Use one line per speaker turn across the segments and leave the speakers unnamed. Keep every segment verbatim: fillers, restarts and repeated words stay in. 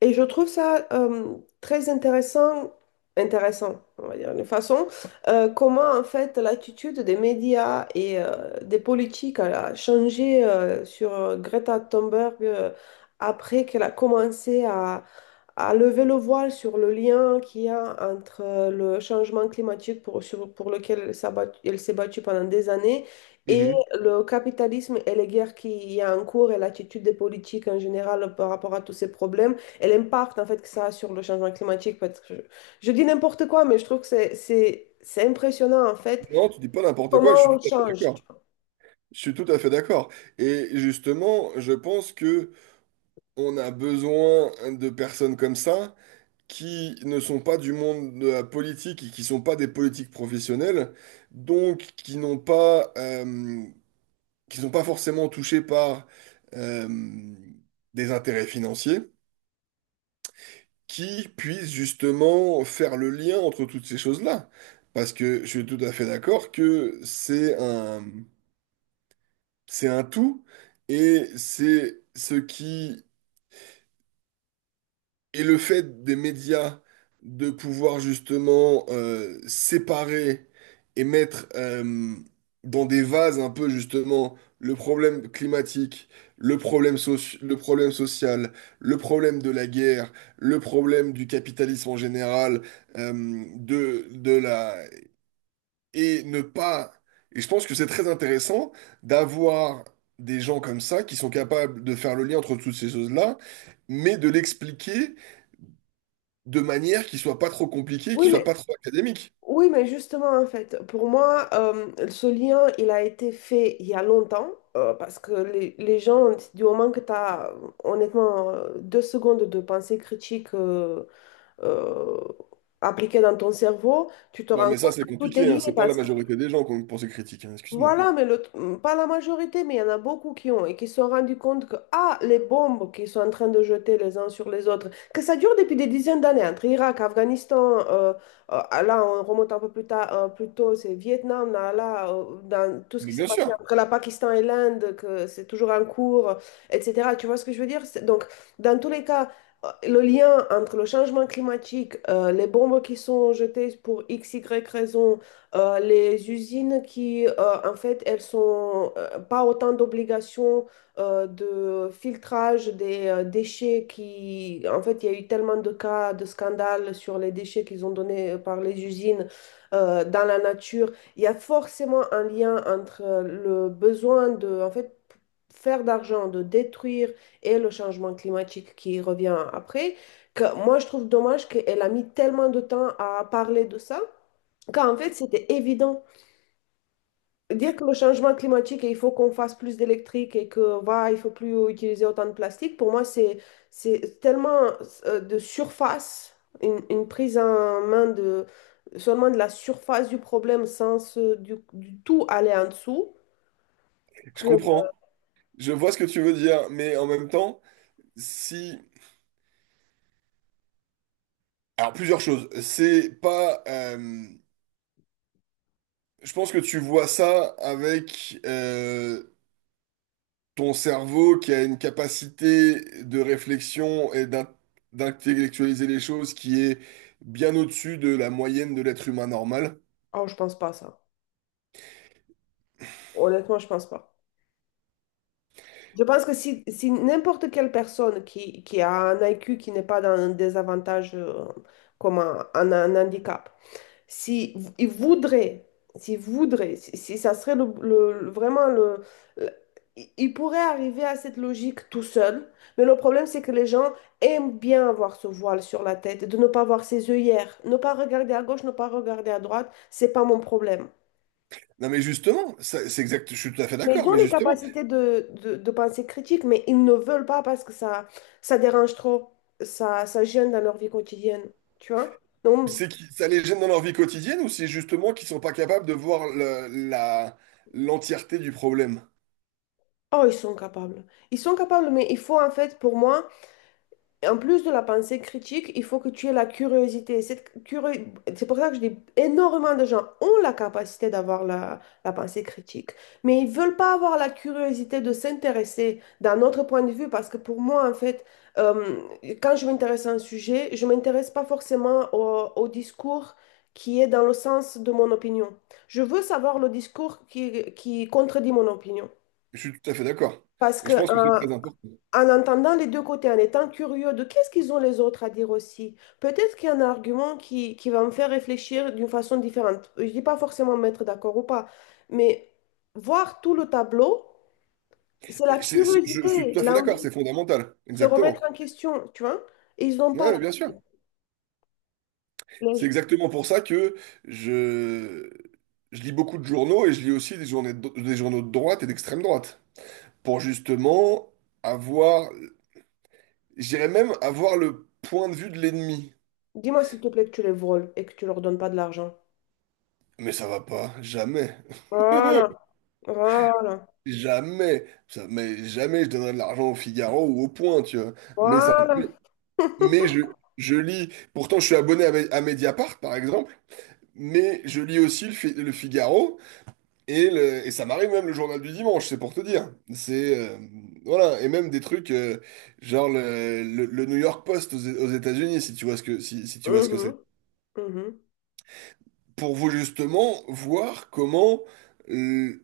Et je trouve ça euh, très intéressant, intéressant, on va dire, de façon, euh, comment en fait l'attitude des médias et euh, des politiques a changé euh, sur euh, Greta Thunberg euh, après qu'elle a commencé à à lever le voile sur le lien qu'il y a entre euh, le changement climatique pour, sur- pour lequel elle s'est battue, elle s'est battue pendant des années et
Mhm.
le capitalisme et les guerres qu'il y a en cours et l'attitude des politiques en général par rapport à tous ces problèmes et l'impact en fait que ça a sur le changement climatique. Parce que je, je dis n'importe quoi, mais je trouve que c'est, c'est, c'est impressionnant en fait
Non, tu dis pas n'importe quoi, je suis
comment on
tout à fait
change.
d'accord. Je suis tout à fait d'accord. Et justement, je pense que on a besoin de personnes comme ça qui ne sont pas du monde de la politique et qui sont pas des politiques professionnelles, donc qui n'ont pas, euh, qui sont pas forcément touchés par euh, des intérêts financiers, qui puissent justement faire le lien entre toutes ces choses-là. Parce que je suis tout à fait d'accord que c'est un c'est un tout, et c'est ce qui est le fait des médias de pouvoir justement euh, séparer et mettre euh, dans des vases un peu justement le problème climatique, le problème soci- le problème social, le problème de la guerre, le problème du capitalisme en général, euh, de, de la et ne pas. Et je pense que c'est très intéressant d'avoir des gens comme ça qui sont capables de faire le lien entre toutes ces choses-là, mais de l'expliquer de manière qui soit pas trop compliquée, qui
Oui,
soit
mais
pas trop académique.
Oui, mais justement, en fait, pour moi, euh, ce lien, il a été fait il y a longtemps, euh, parce que les, les gens, du moment que tu as, honnêtement, euh, deux secondes de pensée critique euh, euh, appliquée dans ton cerveau, tu te
Bah,
rends
mais ça,
compte
c'est
que tout est
compliqué, hein.
lié,
C'est pas la
parce que
majorité des gens qui ont une pensée critique, hein. Excuse-moi.
voilà, mais le- mm, pas la majorité, mais il y en a beaucoup qui ont et qui se sont rendus compte que, ah, les bombes qu'ils sont en train de jeter les uns sur les autres, que ça dure depuis des dizaines d'années, entre Irak, Afghanistan, euh, euh, là, on remonte un peu plus tard, euh, plus tôt, c'est Vietnam, là, là, euh, dans tout ce qui
Mais
s'est
bien
passé
sûr,
entre la Pakistan et l'Inde, que c'est toujours en cours, euh, et cetera. Tu vois ce que je veux dire? C'est- Donc, dans tous les cas, euh, le lien entre le changement climatique, euh, les bombes qui sont jetées pour x, y raison, euh, les usines qui, euh, en fait, elles sont euh, pas autant d'obligations euh, de filtrage des euh, déchets qui, en fait, il y a eu tellement de cas de scandales sur les déchets qu'ils ont donnés euh, par les usines euh, dans la nature. Il y a forcément un lien entre euh, le besoin de, en fait, faire d'argent, de détruire et le changement climatique qui revient après, que moi je trouve dommage qu'elle a mis tellement de temps à parler de ça quand en fait, c'était évident. Dire que le changement climatique et il faut qu'on fasse plus d'électrique et que voilà il faut plus utiliser autant de plastique, pour moi, c'est, c'est tellement euh, de surface, une, une prise en main de seulement de la surface du problème sans se- du, du tout aller en dessous,
je
que
comprends. Je vois ce que tu veux dire, mais en même temps, si. Alors, plusieurs choses. C'est pas. euh, Je pense que tu vois ça avec euh, ton cerveau qui a une capacité de réflexion et d'in- d'intellectualiser les choses qui est bien au-dessus de la moyenne de l'être humain normal.
oh, je pense pas à ça. Honnêtement, je pense pas. Je pense que si, si n'importe quelle personne qui, qui a un I Q qui n'est pas dans un désavantage euh, comme un, un- un handicap, si v- il voudrait, s'il voudrait, si, si ça serait le, le- le- vraiment le, le- il il pourrait arriver à cette logique tout seul, mais le problème c'est que les gens aiment bien avoir ce voile sur la tête, de ne pas voir ses œillères, ne pas regarder à gauche, ne pas regarder à droite, c'est pas mon problème.
Non mais justement, ça- c'est exact, je suis tout à fait
Mais ils
d'accord,
ont
mais
les
justement,
capacités de, de, de pensée critique, mais ils ne veulent pas parce que ça, ça dérange trop, ça, ça gêne dans leur vie quotidienne, tu vois? Donc,
c'est que ça les gêne dans leur vie quotidienne ou c'est justement qu'ils sont pas capables de voir le- la, l'entièreté du problème?
oh, ils sont capables. Ils sont capables, mais il faut en fait, pour moi, En plus de la pensée critique, il faut que tu aies la curiosité. Cette curio- C'est pour ça que je dis énormément de gens ont la capacité d'avoir la, la pensée critique, mais ils veulent pas avoir la curiosité de s'intéresser d'un autre point de vue parce que pour moi, en fait, euh, quand je m'intéresse à un sujet, je m'intéresse pas forcément au, au discours qui est dans le sens de mon opinion. Je veux savoir le discours qui, qui contredit mon opinion.
Je suis tout à fait d'accord.
Parce
Et
que
je pense que c'est
euh,
C'est très important.
en entendant les deux côtés, en étant curieux de qu'est-ce qu'ils ont les autres à dire aussi, peut-être qu'il y a un argument qui, qui va me faire réfléchir d'une façon différente. Je ne dis pas forcément me mettre d'accord ou pas, mais voir tout le tableau, c'est la
Mais c'est- c'est- Je je suis
curiosité,
tout à fait d'accord.
l'envie de
C'est fondamental.
se remettre
Exactement.
en question, tu vois? Et ils n'ont pas
Oui, bien sûr.
la...
C'est
la-
exactement pour ça que je, je lis beaucoup de journaux et je lis aussi des journées de- des journaux de droite et d'extrême droite. Pour justement avoir, j'irais même avoir le point de vue de l'ennemi.
Dis-moi s'il te plaît que tu les voles et que tu leur donnes pas de l'argent.
Mais ça va pas, jamais.
Voilà, voilà,
Jamais, ça, mais jamais je donnerai de l'argent au Figaro ou au Point, tu vois. Mais ça,
voilà.
mais, mais je, je lis. Pourtant, je suis abonné à, Me- à Mediapart, par exemple, mais je lis aussi le, Fi- le Figaro. Et, le- et ça m'arrive même le journal du dimanche, c'est pour te dire. C'est euh, voilà, et même des trucs euh, genre le, le- le New York Post aux, aux États-Unis, si tu vois ce que, si, si tu vois ce que c'est.
Mhm, mhm.
Pour vous justement voir comment euh,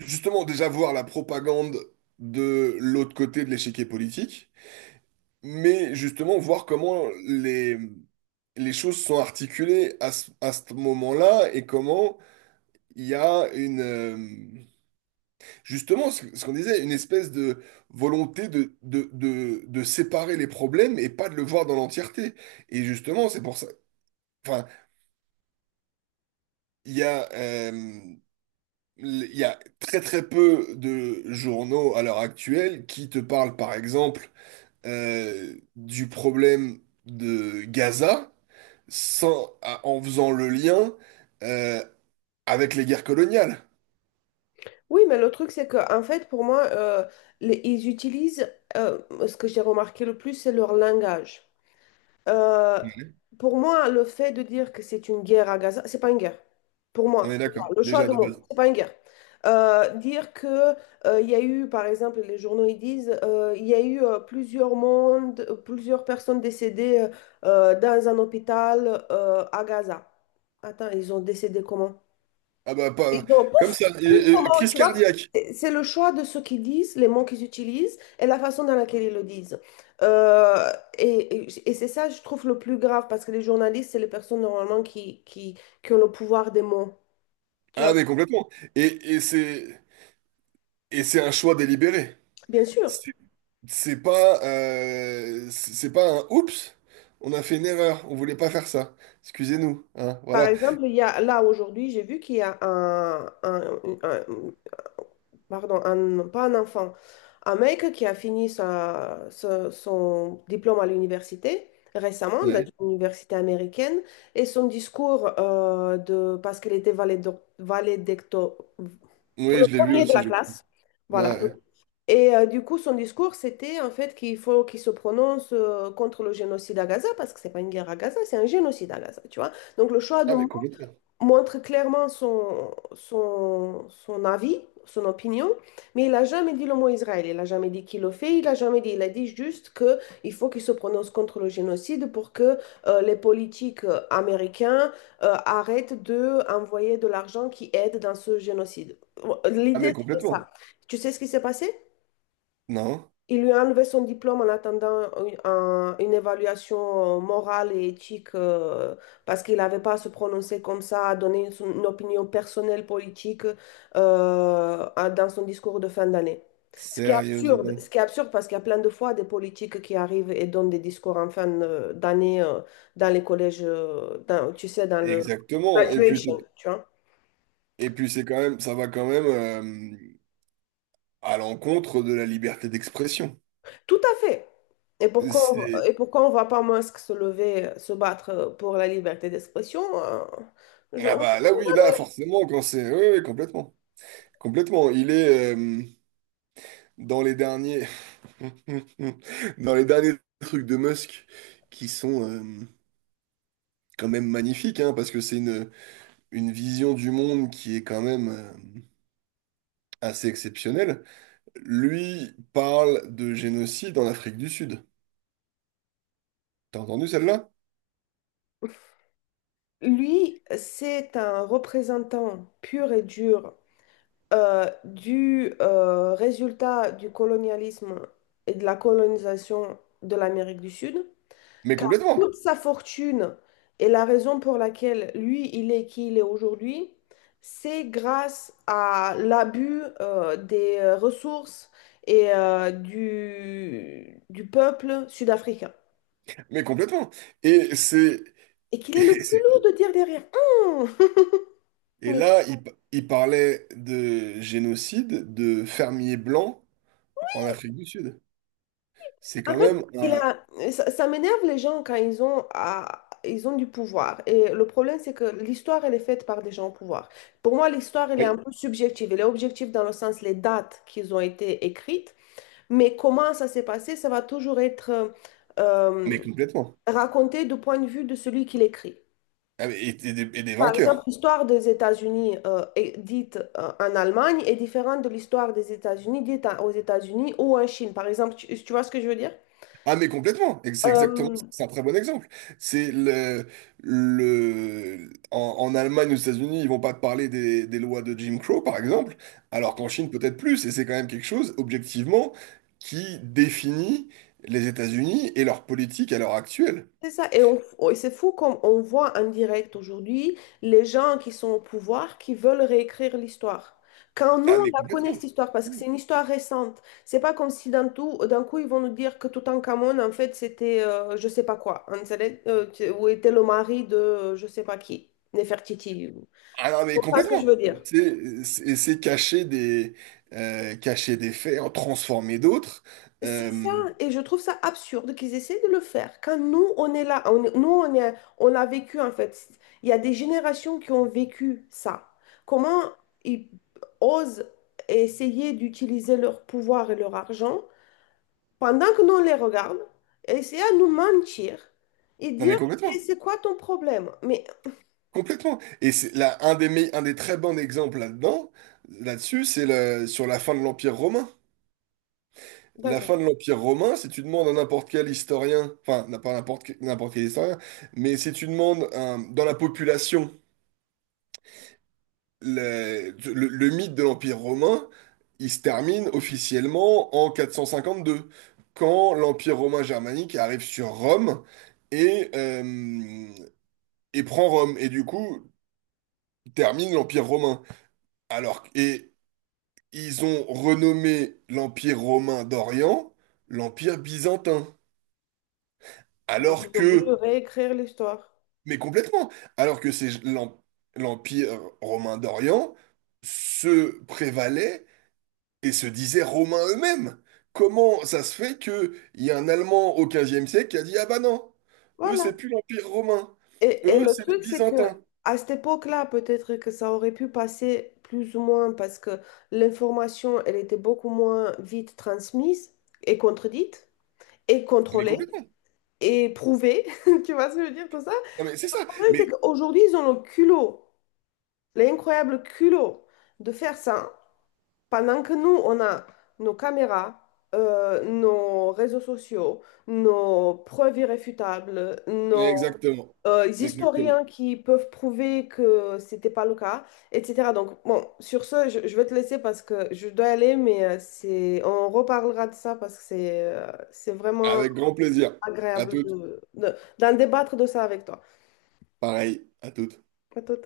justement déjà voir la propagande de l'autre côté de l'échiquier politique, mais justement voir comment les les choses sont articulées à ce, à ce moment-là et comment il y a une euh, justement, ce ce qu'on disait, une espèce de volonté de, de, de, de séparer les problèmes et pas de le voir dans l'entièreté. Et justement, c'est pour ça. Enfin, il y a, euh, il y a très très peu de journaux à l'heure actuelle qui te parlent, par exemple, euh, du problème de Gaza sans, à- en faisant le lien euh, avec les guerres coloniales.
Oui, mais le truc, c'est que, en fait, pour moi, euh, les- ils utilisent, euh, ce que j'ai remarqué le plus, c'est leur langage. Euh,
Mhm.
pour moi, le fait de dire que c'est une guerre à Gaza, c'est pas une guerre. Pour
On
moi,
est
déjà,
d'accord,
le choix
déjà
de
de
mots,
base.
c'est pas une guerre. Euh, dire que euh, il y a eu, par exemple, les journaux ils disent, euh, il y a eu euh, plusieurs mondes, euh, plusieurs personnes décédées euh, dans un hôpital euh, à Gaza. Attends, ils ont décédé comment?
Ah bah,
Ils
pas,
ont
comme
pouf,
ça,
pouf,
euh, euh,
comment,
crise
tu vois,
cardiaque.
c'est c'est le choix de ce qu'ils disent, les mots qu'ils utilisent et la façon dans laquelle ils le disent. Euh, et et- et c'est ça, je trouve, le plus grave parce que les journalistes, c'est les personnes normalement qui, qui, qui ont le pouvoir des mots. Tu
Ah
vois,
mais complètement. Et, et c'est et c'est un choix délibéré.
bien sûr,
C'est c'est pas euh, c'est c'est pas un oups, on a fait une erreur, on voulait pas faire ça. Excusez-nous, hein,
Par
voilà.
exemple, il y a, là aujourd'hui, j'ai vu qu'il y a un, un- un- pardon, un- pas un enfant, un mec qui a fini sa- sa- son diplôme à l'université récemment, dans
Ouais.
une université américaine, et son discours euh, de, parce qu'il était valédo- valédicto, pour
Oui,
le
je l'ai vu
premier de
aussi,
la
je crois.
classe,
Ouais.
voilà.
Ouais.
Et euh, du coup, son discours, c'était en fait qu'il faut qu'il se prononce euh, contre le génocide à Gaza, parce que c'est pas une guerre à Gaza, c'est un génocide à Gaza, tu vois. Donc le choix de
Ah mais
mots
complètement.
montre clairement son, son, son avis, son opinion, mais il n'a jamais dit le mot Israël, il n'a jamais dit qu'il le fait, il n'a jamais dit, il a dit juste qu'il faut qu'il se prononce contre le génocide pour que euh, les politiques euh, américains euh, arrêtent d'envoyer de envoyer de l'argent qui aide dans ce génocide.
Ah
L'idée,
mais
c'était
complètement.
ça. Tu sais ce qui s'est passé?
Non,
Il lui a enlevé son diplôme en attendant une, un- une évaluation morale et éthique euh, parce qu'il n'avait pas à se prononcer comme ça, à donner son- une opinion personnelle politique euh, à- dans son discours de fin d'année. Ce qui est absurde, ce
sérieusement.
qui est absurde parce qu'il y a plein de fois des politiques qui arrivent et donnent des discours en fin euh, d'année euh, dans les collèges, euh, dans- tu sais, dans le
Exactement. Et puis
graduation,
c'est-
tu vois.
et puis c'est quand même ça va quand même euh, à l'encontre de la liberté d'expression.
Tout à fait. Et pourquoi, on- va-
C'est
et pourquoi on ne voit pas Musk se lever, euh, se battre pour la liberté d'expression? euh, je-
Ah
on-
bah là oui, là forcément quand c'est oui, oui, complètement. Complètement. Il est euh, dans les derniers, dans les derniers trucs de Musk qui sont euh, quand même magnifiques, hein, parce que c'est une, une vision du monde qui est quand même euh, assez exceptionnelle. Lui parle de génocide en Afrique du Sud. T'as entendu celle-là?
Lui, c'est un représentant pur et dur euh, du euh, résultat du colonialisme et de la colonisation de l'Amérique du Sud.
Mais
Car
complètement.
toute sa fortune et la raison pour laquelle lui, il est qui il est aujourd'hui, c'est grâce à l'abus euh, des euh, ressources et euh, du, du peuple sud-africain.
Mais complètement. Et c'est
Et qu'il
et
est le
c'est-
culot de dire derrière, Hum
et
Mais
là, il, pa- il parlait de génocide de fermiers blancs en Afrique du Sud. C'est
en
quand
fait,
même
il
un.
a, ça, ça m'énerve les gens quand ils ont, à- ils ont du pouvoir. Et le problème, c'est que l'histoire, elle est faite par des gens au pouvoir. Pour moi, l'histoire, elle est un peu subjective. Elle est objective dans le sens les dates qui ont été écrites, Mais comment ça s'est passé, ça va toujours être euh, euh,
Mais complètement.
raconté du point de vue de celui qui l'écrit.
Ah, mais- Et, et des, et des
Par exemple,
vainqueurs.
l'histoire des États-Unis euh, est dite euh, en Allemagne est différente de l'histoire des États-Unis dite à- aux États-Unis ou en Chine. Par exemple, tu, tu vois ce que je veux dire?
Ah, mais complètement. Et C'est exactement
Euh,
ça. C'est un très bon exemple. C'est le, le, en, en Allemagne, aux États-Unis, ils vont pas te parler des, des lois de Jim Crow, par exemple, alors qu'en Chine, peut-être plus. Et c'est quand même quelque chose, objectivement, qui définit les États-Unis et leur politique à l'heure actuelle.
C'est ça, et on- on- et c'est fou comme on voit en direct aujourd'hui les gens qui sont au pouvoir qui veulent réécrire l'histoire. Quand nous,
Ah,
on
mais
la connaît
complètement.
cette histoire, parce que c'est une histoire récente, c'est pas comme si d'un tout, d'un coup, ils vont nous dire que Toutankhamon, en fait, c'était euh, je sais pas quoi, hein, ça l'est- euh, tu- ou était le mari de euh, je sais pas qui, Nefertiti. Tu
Ah non, mais
comprends ce que je
complètement.
veux dire?
C'est c'est- c'est cacher des, euh, cacher des faits, en transformer d'autres.
C'est ça,
Euh,
et je trouve ça absurde qu'ils essaient de le faire. Quand nous, on est là, on est- nous, on est, on a vécu en fait. Il y a des générations qui ont vécu ça. Comment ils osent essayer d'utiliser leur pouvoir et leur argent pendant que nous, on les regarde, et essayer à nous mentir et
non, mais
dire que
complètement.
c'est quoi ton problème? Mais
Complètement. Et c'est là, un des, me- un des très bons exemples là-dedans, là-dessus, c'est le, sur la fin de l'Empire romain. La
d'accord,
fin de l'Empire romain, si tu demandes à n'importe quel historien, enfin, n'a pas n'importe que- n'importe quel historien, mais si tu demandes euh, dans la population le, le- le mythe de l'Empire romain, il se termine officiellement en quatre cent cinquante-deux, quand l'Empire romain germanique arrive sur Rome et, euh, et prend Rome, et du coup termine l'Empire romain. Alors, et ils ont renommé l'Empire romain d'Orient l'Empire byzantin.
donc
Alors
ils ont voulu
que,
réécrire l'histoire.
mais complètement, alors que c'est l'Em- l'Empire romain d'Orient se prévalait et se disait romains eux-mêmes. Comment ça se fait que il y a un Allemand au quinzième siècle qui a dit, ah bah non, eux
Voilà.
c'est plus l'Empire romain,
Et, et
eux
le
c'est les
truc, c'est que
Byzantins.
à cette époque-là, peut-être que ça aurait pu passer plus ou moins parce que l'information, elle était beaucoup moins vite transmise et contredite et
Mais
contrôlée
complètement.
et prouvée. Tu vois ce que je veux dire, tout ça?
Non mais c'est
Le
ça.
problème, c'est
Mais
qu'aujourd'hui, ils ont le culot, l'incroyable culot de faire ça pendant que nous, on a nos caméras. euh, nos réseaux sociaux, nos preuves irréfutables, nos
exactement.
euh, les
Exactement.
historiens qui peuvent prouver que c'était pas le cas, et cetera. Donc, bon, sur ce, je, je vais te laisser parce que je dois aller, mais euh, c'est, on reparlera de ça parce que c'est euh, c'est vraiment
Avec grand plaisir. À
agréable
toutes.
de, de- d'en débattre de ça avec toi.
Pareil. À toutes.
À tout.